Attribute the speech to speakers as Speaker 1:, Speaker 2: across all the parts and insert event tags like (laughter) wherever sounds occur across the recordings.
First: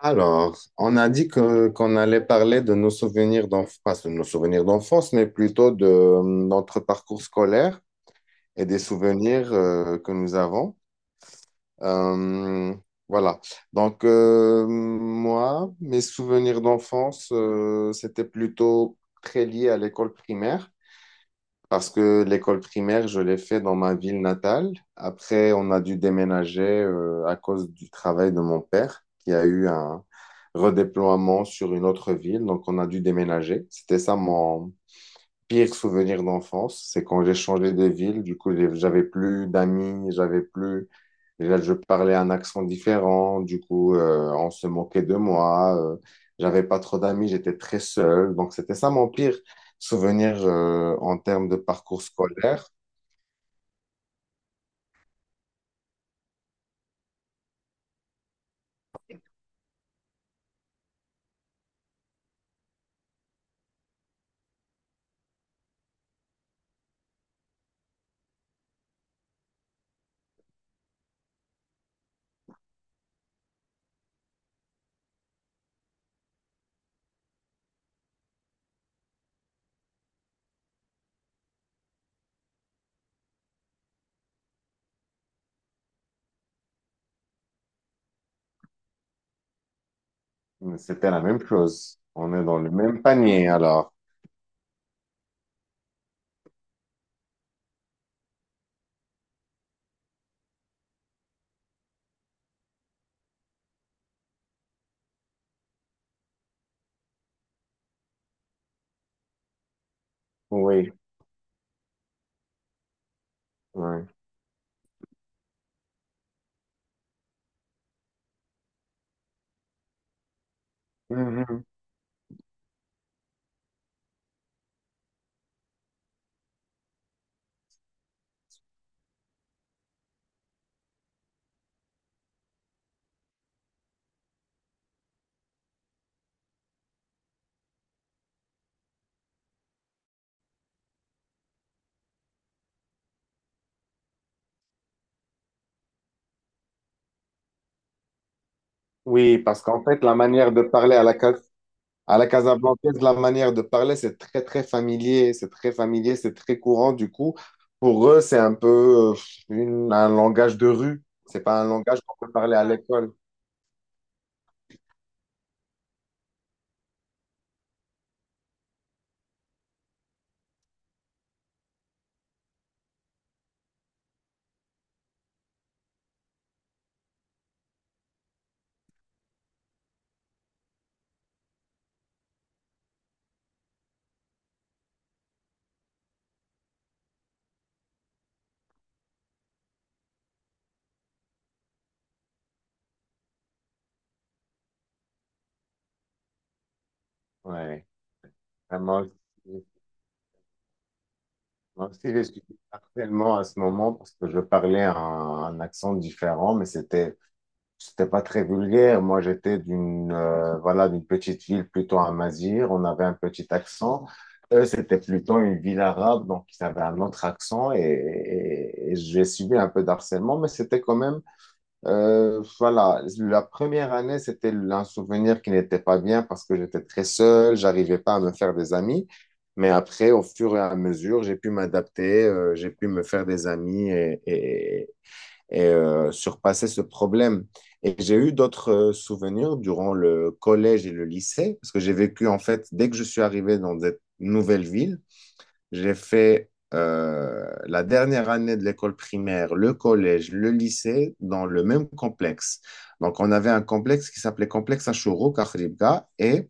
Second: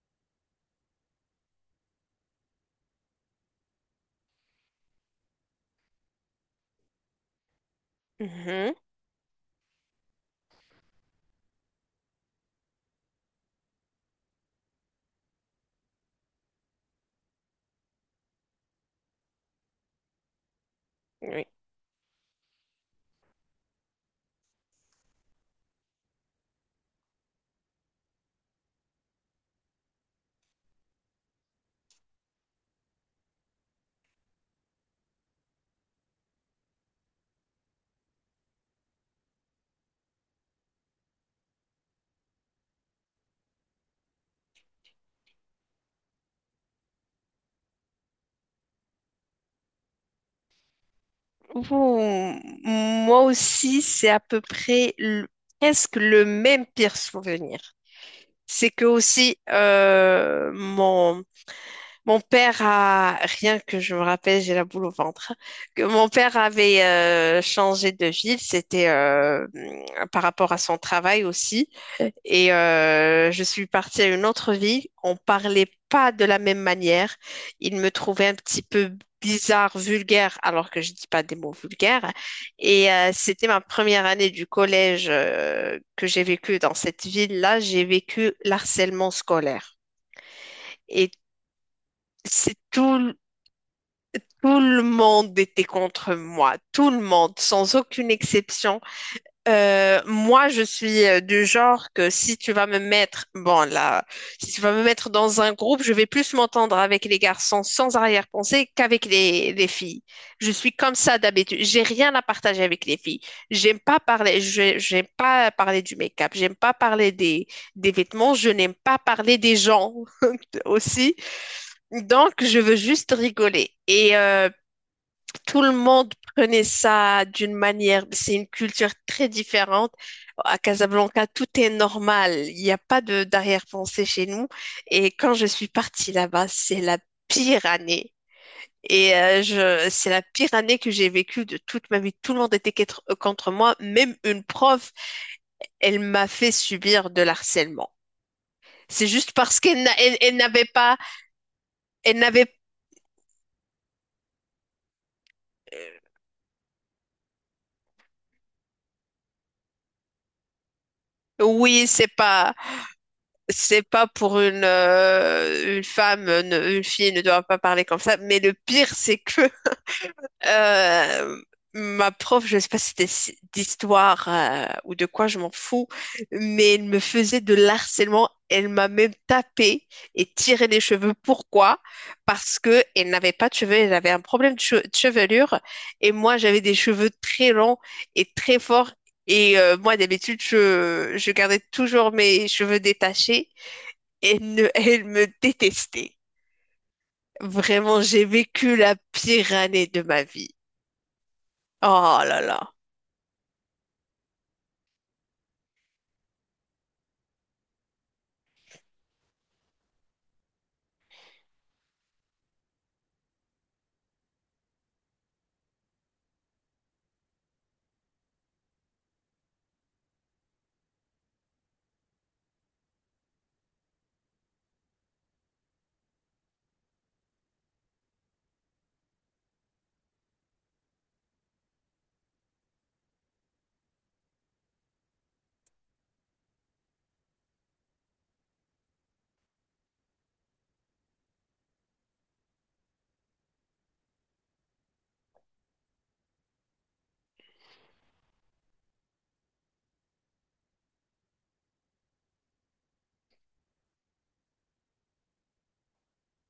Speaker 1: Alors, on a dit que qu'on allait parler de nos souvenirs d'enfance, pas de nos souvenirs d'enfance, mais plutôt de notre parcours scolaire et
Speaker 2: Mhm.
Speaker 1: des souvenirs que nous avons. Euh, voilà. Donc, moi, mes souvenirs d'enfance, c'était plutôt très lié à l'école primaire.
Speaker 2: Oui.
Speaker 1: Parce que l'école primaire, je l'ai fait dans ma ville natale. Après, on a dû déménager à cause du travail de mon père, qui a eu un redéploiement sur une autre ville. Donc, on a dû déménager. C'était ça mon pire souvenir d'enfance. C'est quand j'ai changé de ville. Du coup, j'avais plus d'amis. J'avais plus Déjà, je parlais un accent différent. Du coup, on se moquait de moi. J'avais pas trop d'amis, j'étais très seul. Donc, c'était ça mon pire souvenir en termes de
Speaker 2: Ouh,
Speaker 1: parcours scolaire.
Speaker 2: moi aussi, c'est à peu près presque le même pire souvenir. C'est que aussi, mon père rien que je me rappelle, j'ai la boule au ventre, que mon père avait changé de ville. C'était par rapport à son travail aussi. Et je suis partie à une autre ville. On parlait pas de la même manière. Il me trouvait un petit peu bizarre, vulgaire, alors que je dis pas des mots vulgaires. Et c'était ma première année du collège que j'ai vécu dans cette ville-là. J'ai vécu l'harcèlement scolaire.
Speaker 1: Mais
Speaker 2: Et
Speaker 1: c'était la même chose. On est
Speaker 2: c'est
Speaker 1: dans le même
Speaker 2: tout,
Speaker 1: panier, alors.
Speaker 2: tout le monde était contre moi. Tout le monde, sans aucune exception. Moi, je suis du genre que si tu vas me mettre, bon là, si tu vas me mettre dans un groupe, je vais plus m'entendre avec les garçons sans arrière-pensée qu'avec les filles. Je suis
Speaker 1: Oui,
Speaker 2: comme ça d'habitude. J'ai rien à partager avec les filles. J'aime pas
Speaker 1: oui.
Speaker 2: parler, j'aime pas parler du make-up, j'aime pas parler des vêtements, je n'aime pas parler des gens (laughs) aussi.
Speaker 1: Mhm.
Speaker 2: Donc, je veux juste rigoler. Et tout le monde prenait ça d'une manière. C'est une culture très différente. À Casablanca, tout est normal. Il n'y a pas de d'arrière-pensée chez nous. Et quand je suis partie là-bas, c'est la pire année. Et c'est la pire année que j'ai vécue de toute ma vie. Tout le monde était contre moi. Même une prof, elle m'a fait subir de l'harcèlement. C'est juste
Speaker 1: Oui,
Speaker 2: parce
Speaker 1: parce
Speaker 2: qu'elle
Speaker 1: qu'en
Speaker 2: n'a-
Speaker 1: fait, la
Speaker 2: elle
Speaker 1: manière de
Speaker 2: n'avait
Speaker 1: parler
Speaker 2: pas, elle
Speaker 1: à la
Speaker 2: n'avait,
Speaker 1: Casablancaise, la manière de parler, c'est très, très familier, c'est très familier, c'est très courant. Du coup, pour eux, c'est un peu euh, un langage de rue. C'est pas un
Speaker 2: oui,
Speaker 1: langage
Speaker 2: c'est
Speaker 1: qu'on peut
Speaker 2: pas,
Speaker 1: parler à l'école.
Speaker 2: c'est pas pour une femme, une fille ne doit pas parler comme ça. Mais le pire, c'est que euh, ma prof, je sais pas si c'était d'histoire ou de quoi, je m'en fous, mais elle me faisait de l'harcèlement. Elle m'a même tapé et tiré les cheveux. Pourquoi? Parce que elle n'avait pas de cheveux, elle avait un problème de chevelure et moi j'avais des cheveux très longs et très forts. Et moi d'habitude je gardais toujours mes cheveux détachés et ne, (laughs) elle me détestait.
Speaker 1: Ouais,
Speaker 2: Vraiment, j'ai vécu la
Speaker 1: vraiment.
Speaker 2: pire année de ma vie.
Speaker 1: Moi aussi,
Speaker 2: Oh
Speaker 1: j'ai
Speaker 2: là
Speaker 1: subi
Speaker 2: là.
Speaker 1: harcèlement à ce moment parce que je parlais un accent différent, mais c'était pas très vulgaire. Moi, j'étais d'une voilà, d'une petite ville plutôt à Mazir. On avait un petit accent. Eux, c'était plutôt une ville arabe, donc ils avaient un autre accent et j'ai subi un peu d'harcèlement, mais c'était quand même, voilà, la première année, c'était un souvenir qui n'était pas bien parce que j'étais très seul, j'arrivais pas à me faire des amis. Mais après, au fur et à mesure, j'ai pu m'adapter, j'ai pu me faire des amis et surpasser ce problème. Et j'ai eu d'autres souvenirs durant le collège et le lycée, parce que j'ai vécu, en fait, dès que je suis arrivé dans cette nouvelle ville, j'ai fait la dernière année de l'école primaire, le collège, le lycée, dans le même complexe. Donc, on avait un complexe qui s'appelait Complexe Ashuro Karibga, et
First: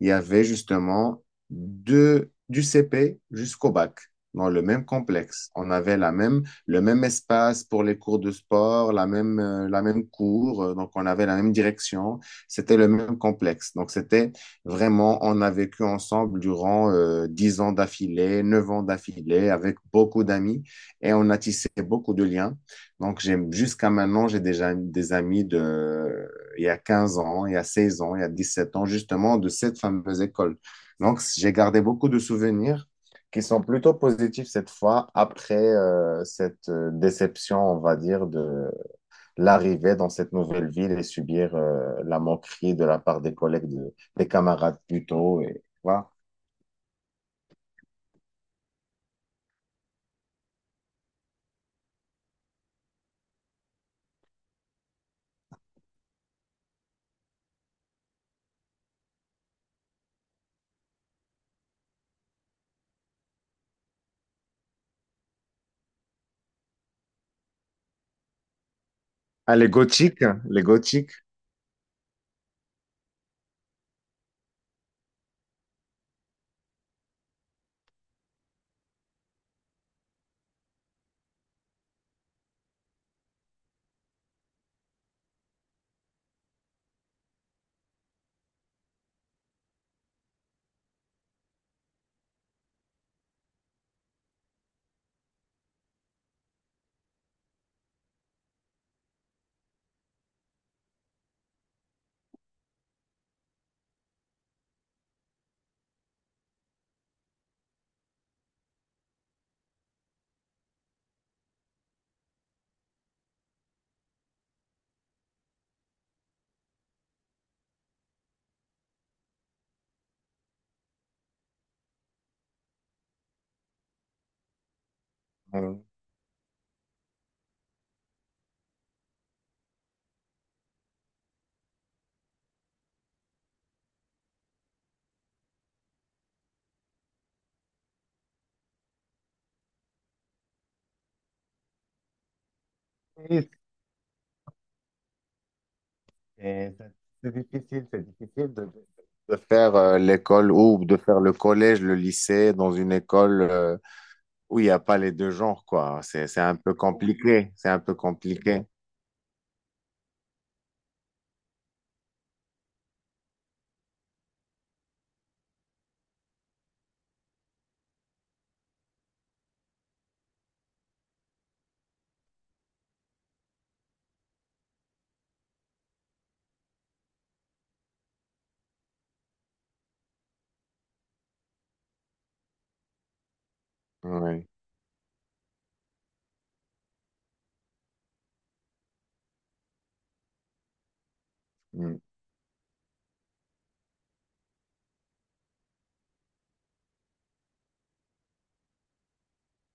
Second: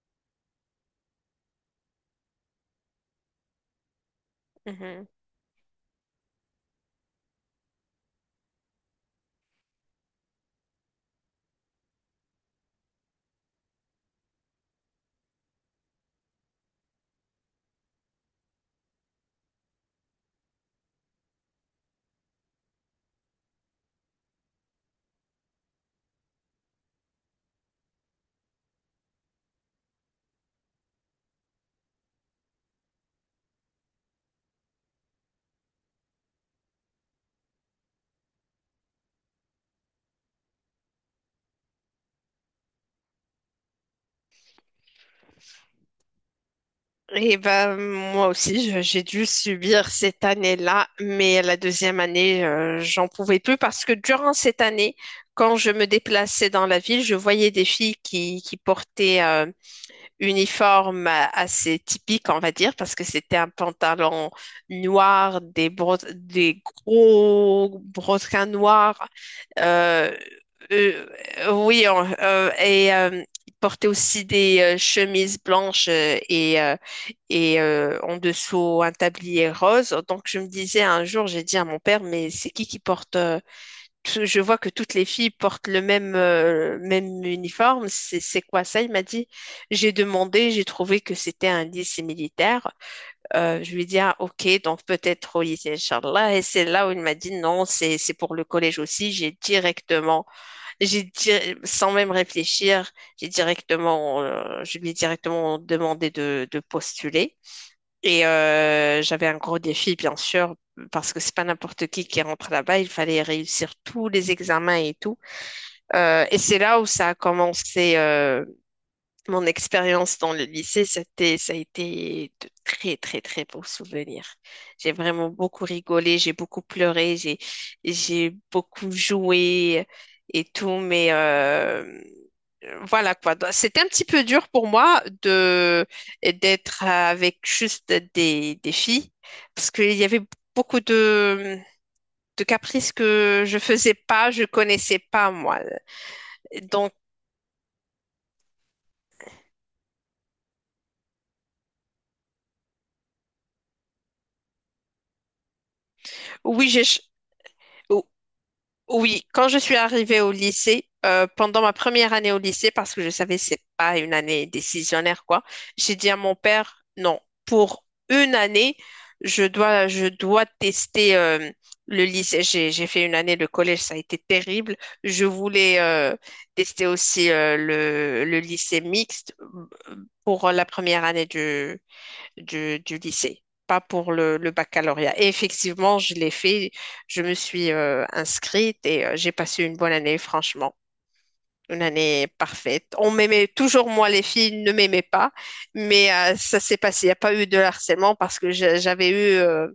Speaker 1: il y avait justement du CP jusqu'au bac dans le même
Speaker 2: Mhm.
Speaker 1: complexe. On avait la même, le même espace pour les cours de sport, la même cour, donc on avait la même direction, c'était le même complexe. Donc c'était vraiment, on a vécu ensemble durant 10 ans d'affilée, 9 ans d'affilée, avec beaucoup d'amis et on a tissé beaucoup de liens. Donc j'ai jusqu'à maintenant, j'ai déjà des amis de il y a 15 ans, il y a 16 ans, il y a 17 ans, justement, de cette fameuse école. Donc, j'ai gardé beaucoup de souvenirs qui sont plutôt positifs cette fois, après cette déception, on va dire, de l'arrivée dans cette nouvelle ville et subir la moquerie de la part des collègues, des camarades plutôt. Et, voilà.
Speaker 2: Et ben moi aussi, j'ai dû subir cette année-là, mais la deuxième année, j'en pouvais plus parce que durant cette année, quand je me déplaçais dans la ville, je voyais des filles qui portaient uniforme assez typique, on va dire, parce que c'était un pantalon noir, des gros brodequins noirs.
Speaker 1: Ah, les
Speaker 2: Euh,
Speaker 1: gothiques, hein, les
Speaker 2: euh,
Speaker 1: gothiques.
Speaker 2: oui, il portait aussi des chemises blanches, en dessous un tablier rose. Donc je me disais un jour, j'ai dit à mon père, mais c'est qui porte je vois que toutes les filles portent le même, même uniforme. C'est quoi ça? Il m'a dit. J'ai demandé, j'ai trouvé que c'était un lycée militaire. Je lui ai dit, ah, ok, donc peut-être au lycée, Inch'Allah. Et c'est là où il m'a dit, non, c'est pour le collège aussi. J'ai directement, j'ai di- sans même réfléchir, je lui ai directement demandé de postuler. Et j'avais un gros défi, bien sûr, parce que c'est pas n'importe qui rentre là-bas. Il fallait réussir tous les examens et tout. Et c'est là où ça a commencé. Mon expérience dans le lycée, ça a été de très, très, très beaux souvenirs. J'ai vraiment beaucoup
Speaker 1: euh,
Speaker 2: rigolé, j'ai beaucoup pleuré, j'ai beaucoup joué et tout, mais voilà quoi. Donc, c'était un petit peu dur pour moi d'être avec juste des filles parce qu'il y avait beaucoup de caprices que
Speaker 1: oui,
Speaker 2: je faisais pas, je connaissais pas moi.
Speaker 1: C'est
Speaker 2: Donc,
Speaker 1: c'est difficile de faire l'école ou de faire le collège, le lycée dans une école, où il n'y a pas les deux genres, quoi. C'est un
Speaker 2: oui,
Speaker 1: peu
Speaker 2: j'ai, ch-
Speaker 1: compliqué. C'est un peu compliqué.
Speaker 2: Oui, quand je suis arrivée au lycée, pendant ma première année au lycée, parce que je savais c'est pas une année décisionnaire quoi, j'ai dit à mon père, non, pour une année, je dois tester le lycée. J'ai fait une année de collège, ça a été terrible. Je voulais tester aussi le lycée mixte euh, pour la première année du lycée, pas pour le,
Speaker 1: Ouais.
Speaker 2: le baccalauréat. Et effectivement, je l'ai fait, je me suis inscrite et j'ai passé une bonne année, franchement. Une
Speaker 1: Mm.
Speaker 2: année parfaite. On m'aimait toujours, moi, les filles ne m'aimaient pas, mais ça s'est passé. Il n'y a pas eu de harcèlement parce que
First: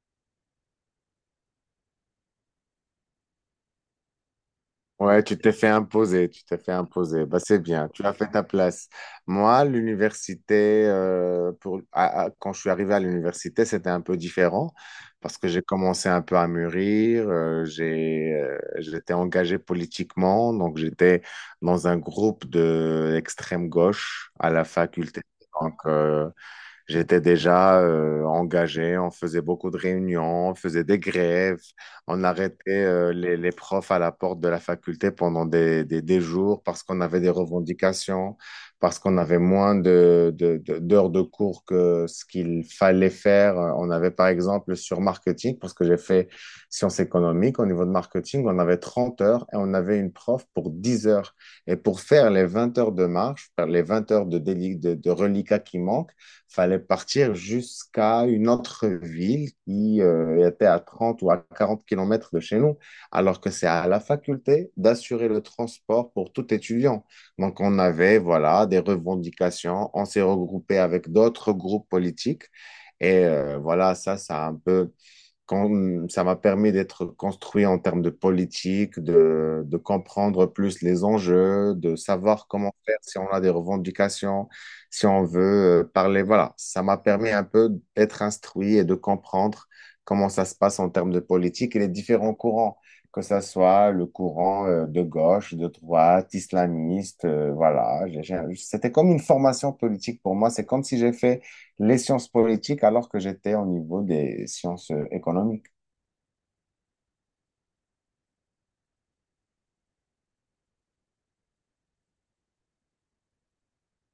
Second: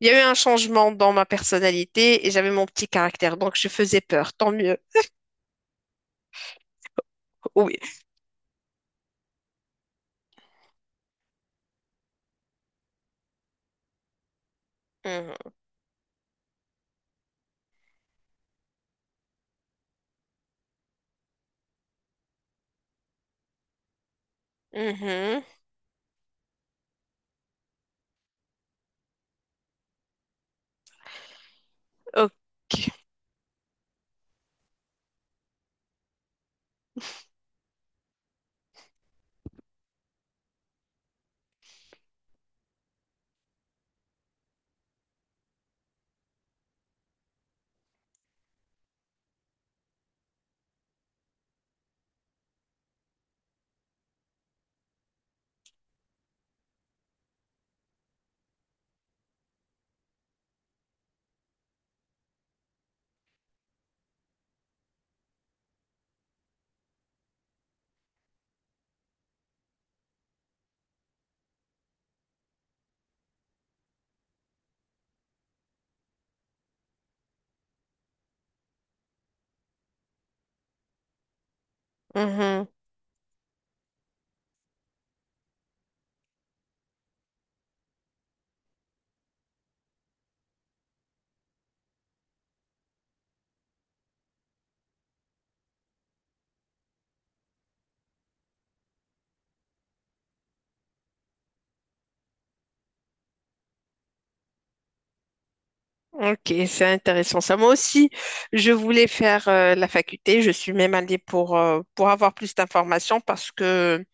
Speaker 2: il y a eu un changement dans ma personnalité et j'avais mon petit caractère, donc je faisais peur. Tant mieux.
Speaker 1: Ouais, tu t'es fait imposer, tu t'es fait imposer. Bah, c'est
Speaker 2: Oui.
Speaker 1: bien, tu as fait ta place. Moi, l'université, quand je suis arrivé à l'université, c'était un peu différent parce que
Speaker 2: Mhm.
Speaker 1: j'ai commencé un peu à mûrir, j'étais engagé politiquement, donc j'étais dans un groupe de l'extrême gauche à la faculté.
Speaker 2: Mhm.
Speaker 1: Donc, j'étais déjà engagé, on faisait beaucoup de réunions, on faisait des grèves, on arrêtait
Speaker 2: Ok.
Speaker 1: les profs à la porte de la faculté pendant des jours parce qu'on avait des revendications, parce qu'on avait moins d'heures de cours que ce qu'il fallait faire. On avait par exemple sur marketing, parce que j'ai fait sciences économiques, au niveau de marketing, on avait 30 heures et on avait une prof pour 10 heures. Et pour faire les 20 heures de marche, faire les 20 heures de, déli- de reliquat qui manquent, fallait partir jusqu'à une autre ville qui était à 30 ou à 40 kilomètres de chez nous, alors que c'est à la faculté d'assurer le transport pour tout étudiant. Donc, on avait, voilà, des revendications, on s'est regroupé avec d'autres groupes politiques et voilà, ça a un peu quand- ça m'a permis d'être construit en termes de politique, de comprendre plus les enjeux, de savoir
Speaker 2: Mhm.
Speaker 1: comment faire si on a des revendications, si on veut parler. Voilà, ça m'a permis un peu d'être instruit et de comprendre comment ça se passe en termes de politique et les différents courants, que ça soit le courant de gauche, de droite, islamiste. Voilà, c'était comme une formation politique pour moi. C'est comme si j'ai fait les sciences politiques alors que j'étais au niveau des sciences économiques.
Speaker 2: Ok, c'est intéressant ça. Moi aussi, je voulais faire la faculté. Je suis même allée pour avoir plus d'informations parce que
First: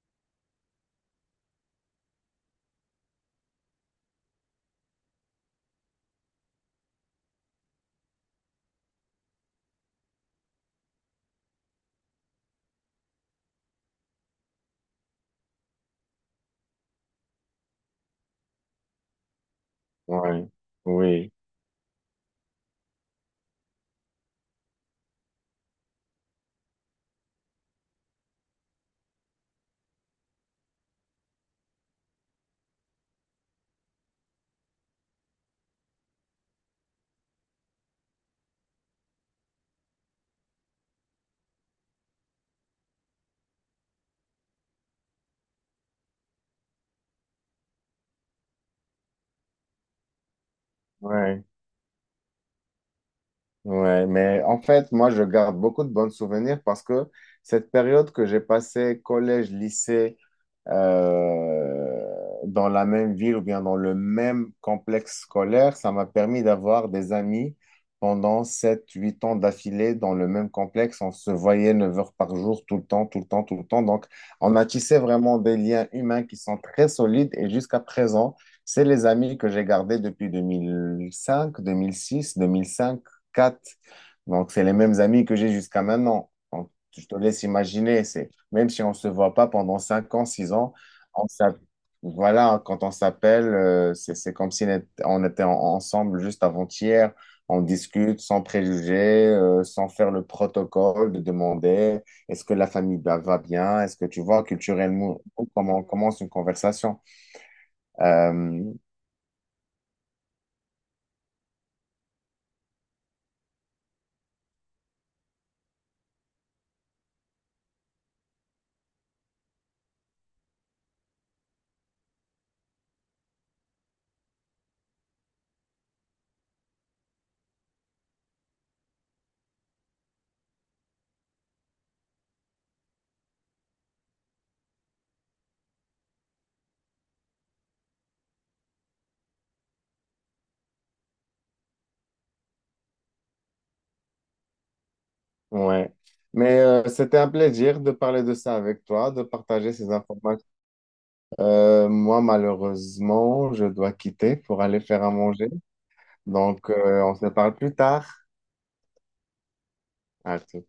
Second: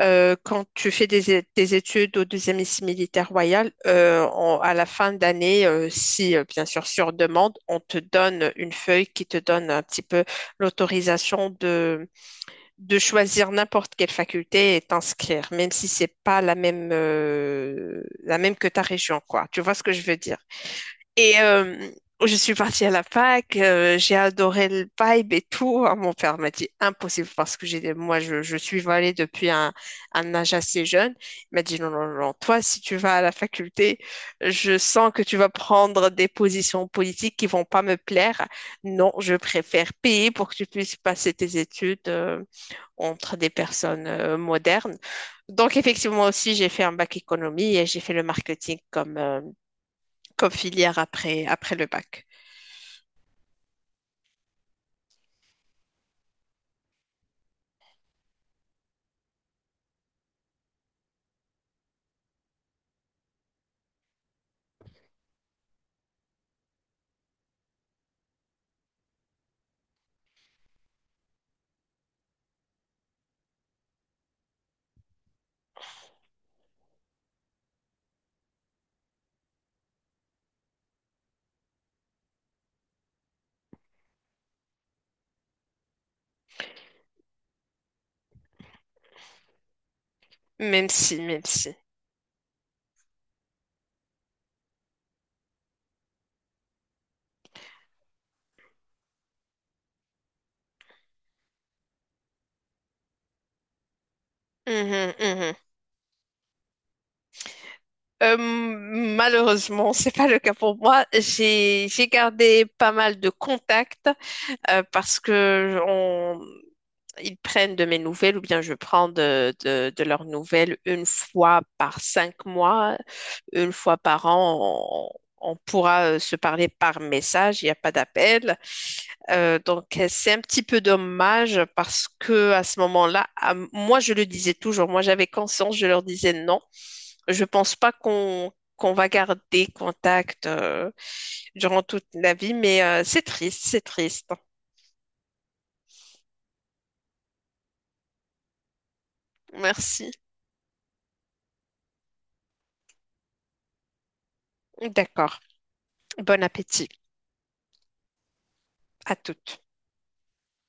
Speaker 2: quand tu fais des études au deuxième lycée militaire royal, à la fin d'année, si bien sûr sur demande, on te donne une feuille qui te donne un petit peu l'autorisation de choisir n'importe quelle faculté et t'inscrire, même si c'est pas la même, la même que ta région, quoi. Tu vois ce que je veux dire?
Speaker 1: Oui, oui,
Speaker 2: Et je suis partie à la fac. J'ai adoré le vibe et tout. Ah, mon père m'a dit impossible parce que moi, je suis allée depuis un âge assez jeune. Il m'a dit non, non, non, toi, si tu vas à la faculté, je sens que tu vas prendre des positions politiques qui vont pas me plaire. Non, je préfère payer pour que tu puisses passer tes études entre des personnes modernes. Donc, effectivement, aussi, j'ai fait un bac économie et j'ai fait le marketing comme comme filière
Speaker 1: oui.
Speaker 2: après le bac.
Speaker 1: Ouais, mais en fait, moi, je garde beaucoup de bons souvenirs parce que cette période que j'ai passée, collège, lycée, dans la même ville ou bien dans le même complexe scolaire, ça m'a permis d'avoir des amis pendant 7, 8 ans d'affilée dans le même complexe. On se voyait 9 heures par jour, tout le temps, tout le temps, tout le temps. Donc, on a tissé vraiment des liens humains qui sont très solides et jusqu'à présent, c'est les amis que j'ai gardés depuis 2005, 2006, 2005, 4. Donc, c'est les mêmes amis que j'ai jusqu'à maintenant. Donc, je te laisse imaginer, c'est même si on ne se voit pas pendant 5 ans, 6 ans,
Speaker 2: Même si,
Speaker 1: on
Speaker 2: même
Speaker 1: s'app-
Speaker 2: si.
Speaker 1: voilà, quand on s'appelle, c'est comme si on était ensemble juste avant-hier. On discute sans préjugés, sans faire le protocole de demander est-ce que la famille va bien? Est-ce que tu vois
Speaker 2: Mhm,
Speaker 1: culturellement
Speaker 2: mhm.
Speaker 1: comment on commence une conversation? Euh,
Speaker 2: Malheureusement, c'est pas le cas pour moi. J'ai gardé pas mal de contacts parce que ils prennent de mes nouvelles ou bien je prends de leurs nouvelles une fois par 5 mois, une fois par an. On pourra se parler par message, il n'y a pas d'appel. Donc, c'est un petit peu dommage parce que à ce moment-là, moi, je le disais toujours, moi, j'avais conscience, je leur disais non. Je pense pas qu'on va garder contact durant toute la vie, mais c'est triste, c'est triste.
Speaker 1: ouais. Mais c'était un plaisir de parler de ça avec toi, de partager ces
Speaker 2: Merci.
Speaker 1: informations. Moi, malheureusement, je dois quitter pour aller faire à
Speaker 2: D'accord.
Speaker 1: manger.
Speaker 2: Bon
Speaker 1: Donc,
Speaker 2: appétit
Speaker 1: on se parle plus tard.
Speaker 2: à toutes.
Speaker 1: À tout.